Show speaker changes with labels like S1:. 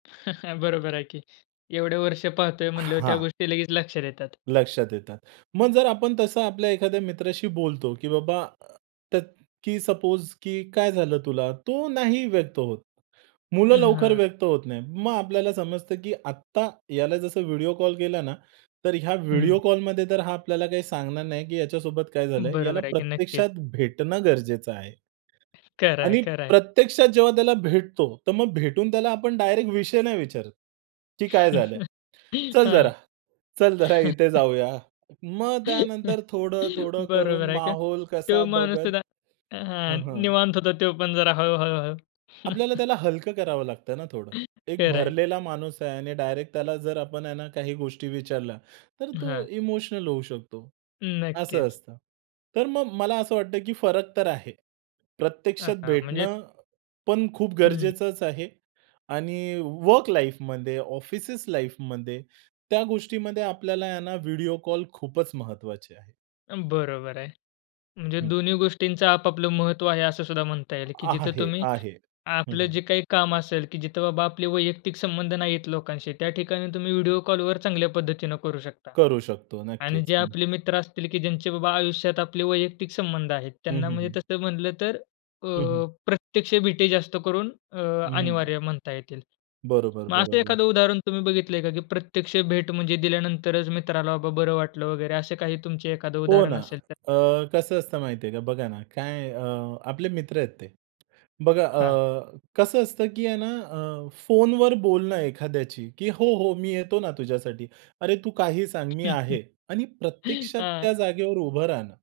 S1: बरोबर आहे की. एवढे वर्ष पाहतोय म्हणल्यावर त्या
S2: हां.
S1: गोष्टी लगेच लक्षात येतात.
S2: लक्षात येतं. मग जर आपण तसं आपल्या एखाद्या मित्राशी बोलतो की बाबा अ, की तर की सपोज की काय झालं तुला? तो नाही व्यक्त होत. मुलं
S1: हं,
S2: लवकर
S1: हां.
S2: व्यक्त होत नाहीत. मग आपल्याला समजतं की आत्ता याला जसं व्हिडिओ कॉल केला ना, तर ह्या व्हिडिओ
S1: हं.
S2: कॉलमध्ये तर हा आपल्याला काही सांगणार नाही की याच्यासोबत काय झालंय. याला
S1: बरोबर आहे की. नक्कीच.
S2: प्रत्यक्षात भेटणं गरजेचं आहे.
S1: खरं आहे.
S2: आणि
S1: खरं आहे.
S2: प्रत्यक्षात जेव्हा त्याला भेटतो, तर मग भेटून त्याला आपण डायरेक्ट विषय नाही विचारत. की काय झालं? चल जरा,
S1: हां.
S2: चल जरा, इथे जाऊया. मग त्यानंतर थोडं-थोडं करून
S1: बरोबर आहे का?
S2: माहोल कसा
S1: तो माणूस
S2: बघत
S1: सुद्धा हां,
S2: हं, हं.
S1: निवांत होतो तो पण जरा हळू-हळू-हळू.
S2: आपल्याला त्याला हलकं करावं लागतं ना थोडं. एक
S1: खरं आहे.
S2: भरलेला माणूस आहे आणि डायरेक्ट त्याला जर आपण आहे ना काही गोष्टी विचारल्या. तर तो
S1: हां.
S2: इमोशनल होऊ शकतो. असं
S1: नक्कीच.
S2: असतं. तर मग मला असं वाटतं, की फरक तर आहे.
S1: हां,
S2: प्रत्यक्षात
S1: हां. म्हणजे
S2: भेटणं पण खूप
S1: हं.
S2: गरजेचच आहे आणि वर्क लाईफमध्ये ऑफिसेस लाईफमध्ये त्या गोष्टीमध्ये आपल्याला आहे ना व्हिडिओ कॉल खूपच महत्वाचे आहे.
S1: अ, बरोबर आहे. म्हणजे
S2: हं.
S1: दोन्ही गोष्टींचं आप-आपलं महत्त्व आहे, असं सुद्धा म्हणता येईल की
S2: आहा
S1: जिथं
S2: हे
S1: तुम्ही
S2: आहे. हं,
S1: आपलं
S2: हं.
S1: जे काही काम असेल, की जिथं बाबा आपले वैयक्तिक संबंध नाहीयेत लोकांशी. त्या ठिकाणी तुम्ही व्हिडिओ कॉलवर चांगल्या पद्धतीने करू शकता
S2: करू शकतो
S1: आणि
S2: नक्कीच.
S1: जे
S2: हं.
S1: आपले मित्र असतील की ज्यांचे बाबा आयुष्यात आपले वैयक्तिक संबंध आहेत
S2: हं,
S1: त्यांना
S2: हं,
S1: म्हणजे
S2: हं.
S1: तसं म्हटलं तर अ,
S2: हं, हं.
S1: प्रत्यक्ष भेटी जास्त करून अ,
S2: हं, हं.
S1: अनिवार्य म्हणता येतील.
S2: बरोबर,
S1: मग असं
S2: बरोबर.
S1: एखादं उदाहरण तुम्ही बघितलंय का, की प्रत्यक्ष भेट म्हणजे दिल्यानंतरच मित्राला बाबा बरं वाटलं वगैरे असं काही तुमचं एखादं
S2: हो ना.
S1: उदाहरण असेल तर?
S2: अ, कसं असतं माहिती आहे का? बघा ना काय अ, आपले मित्र आहेत ते. बघा
S1: हां.
S2: अ, कसं असतं की आहे ना अ, फोनवर बोलणं एखाद्याची की हो, हो, मी येतो ना तुझ्यासाठी. अरे! तू काही सांग. मी आहे आणि प्रत्यक्षात
S1: हां.
S2: त्या जागेवर उभं राहणं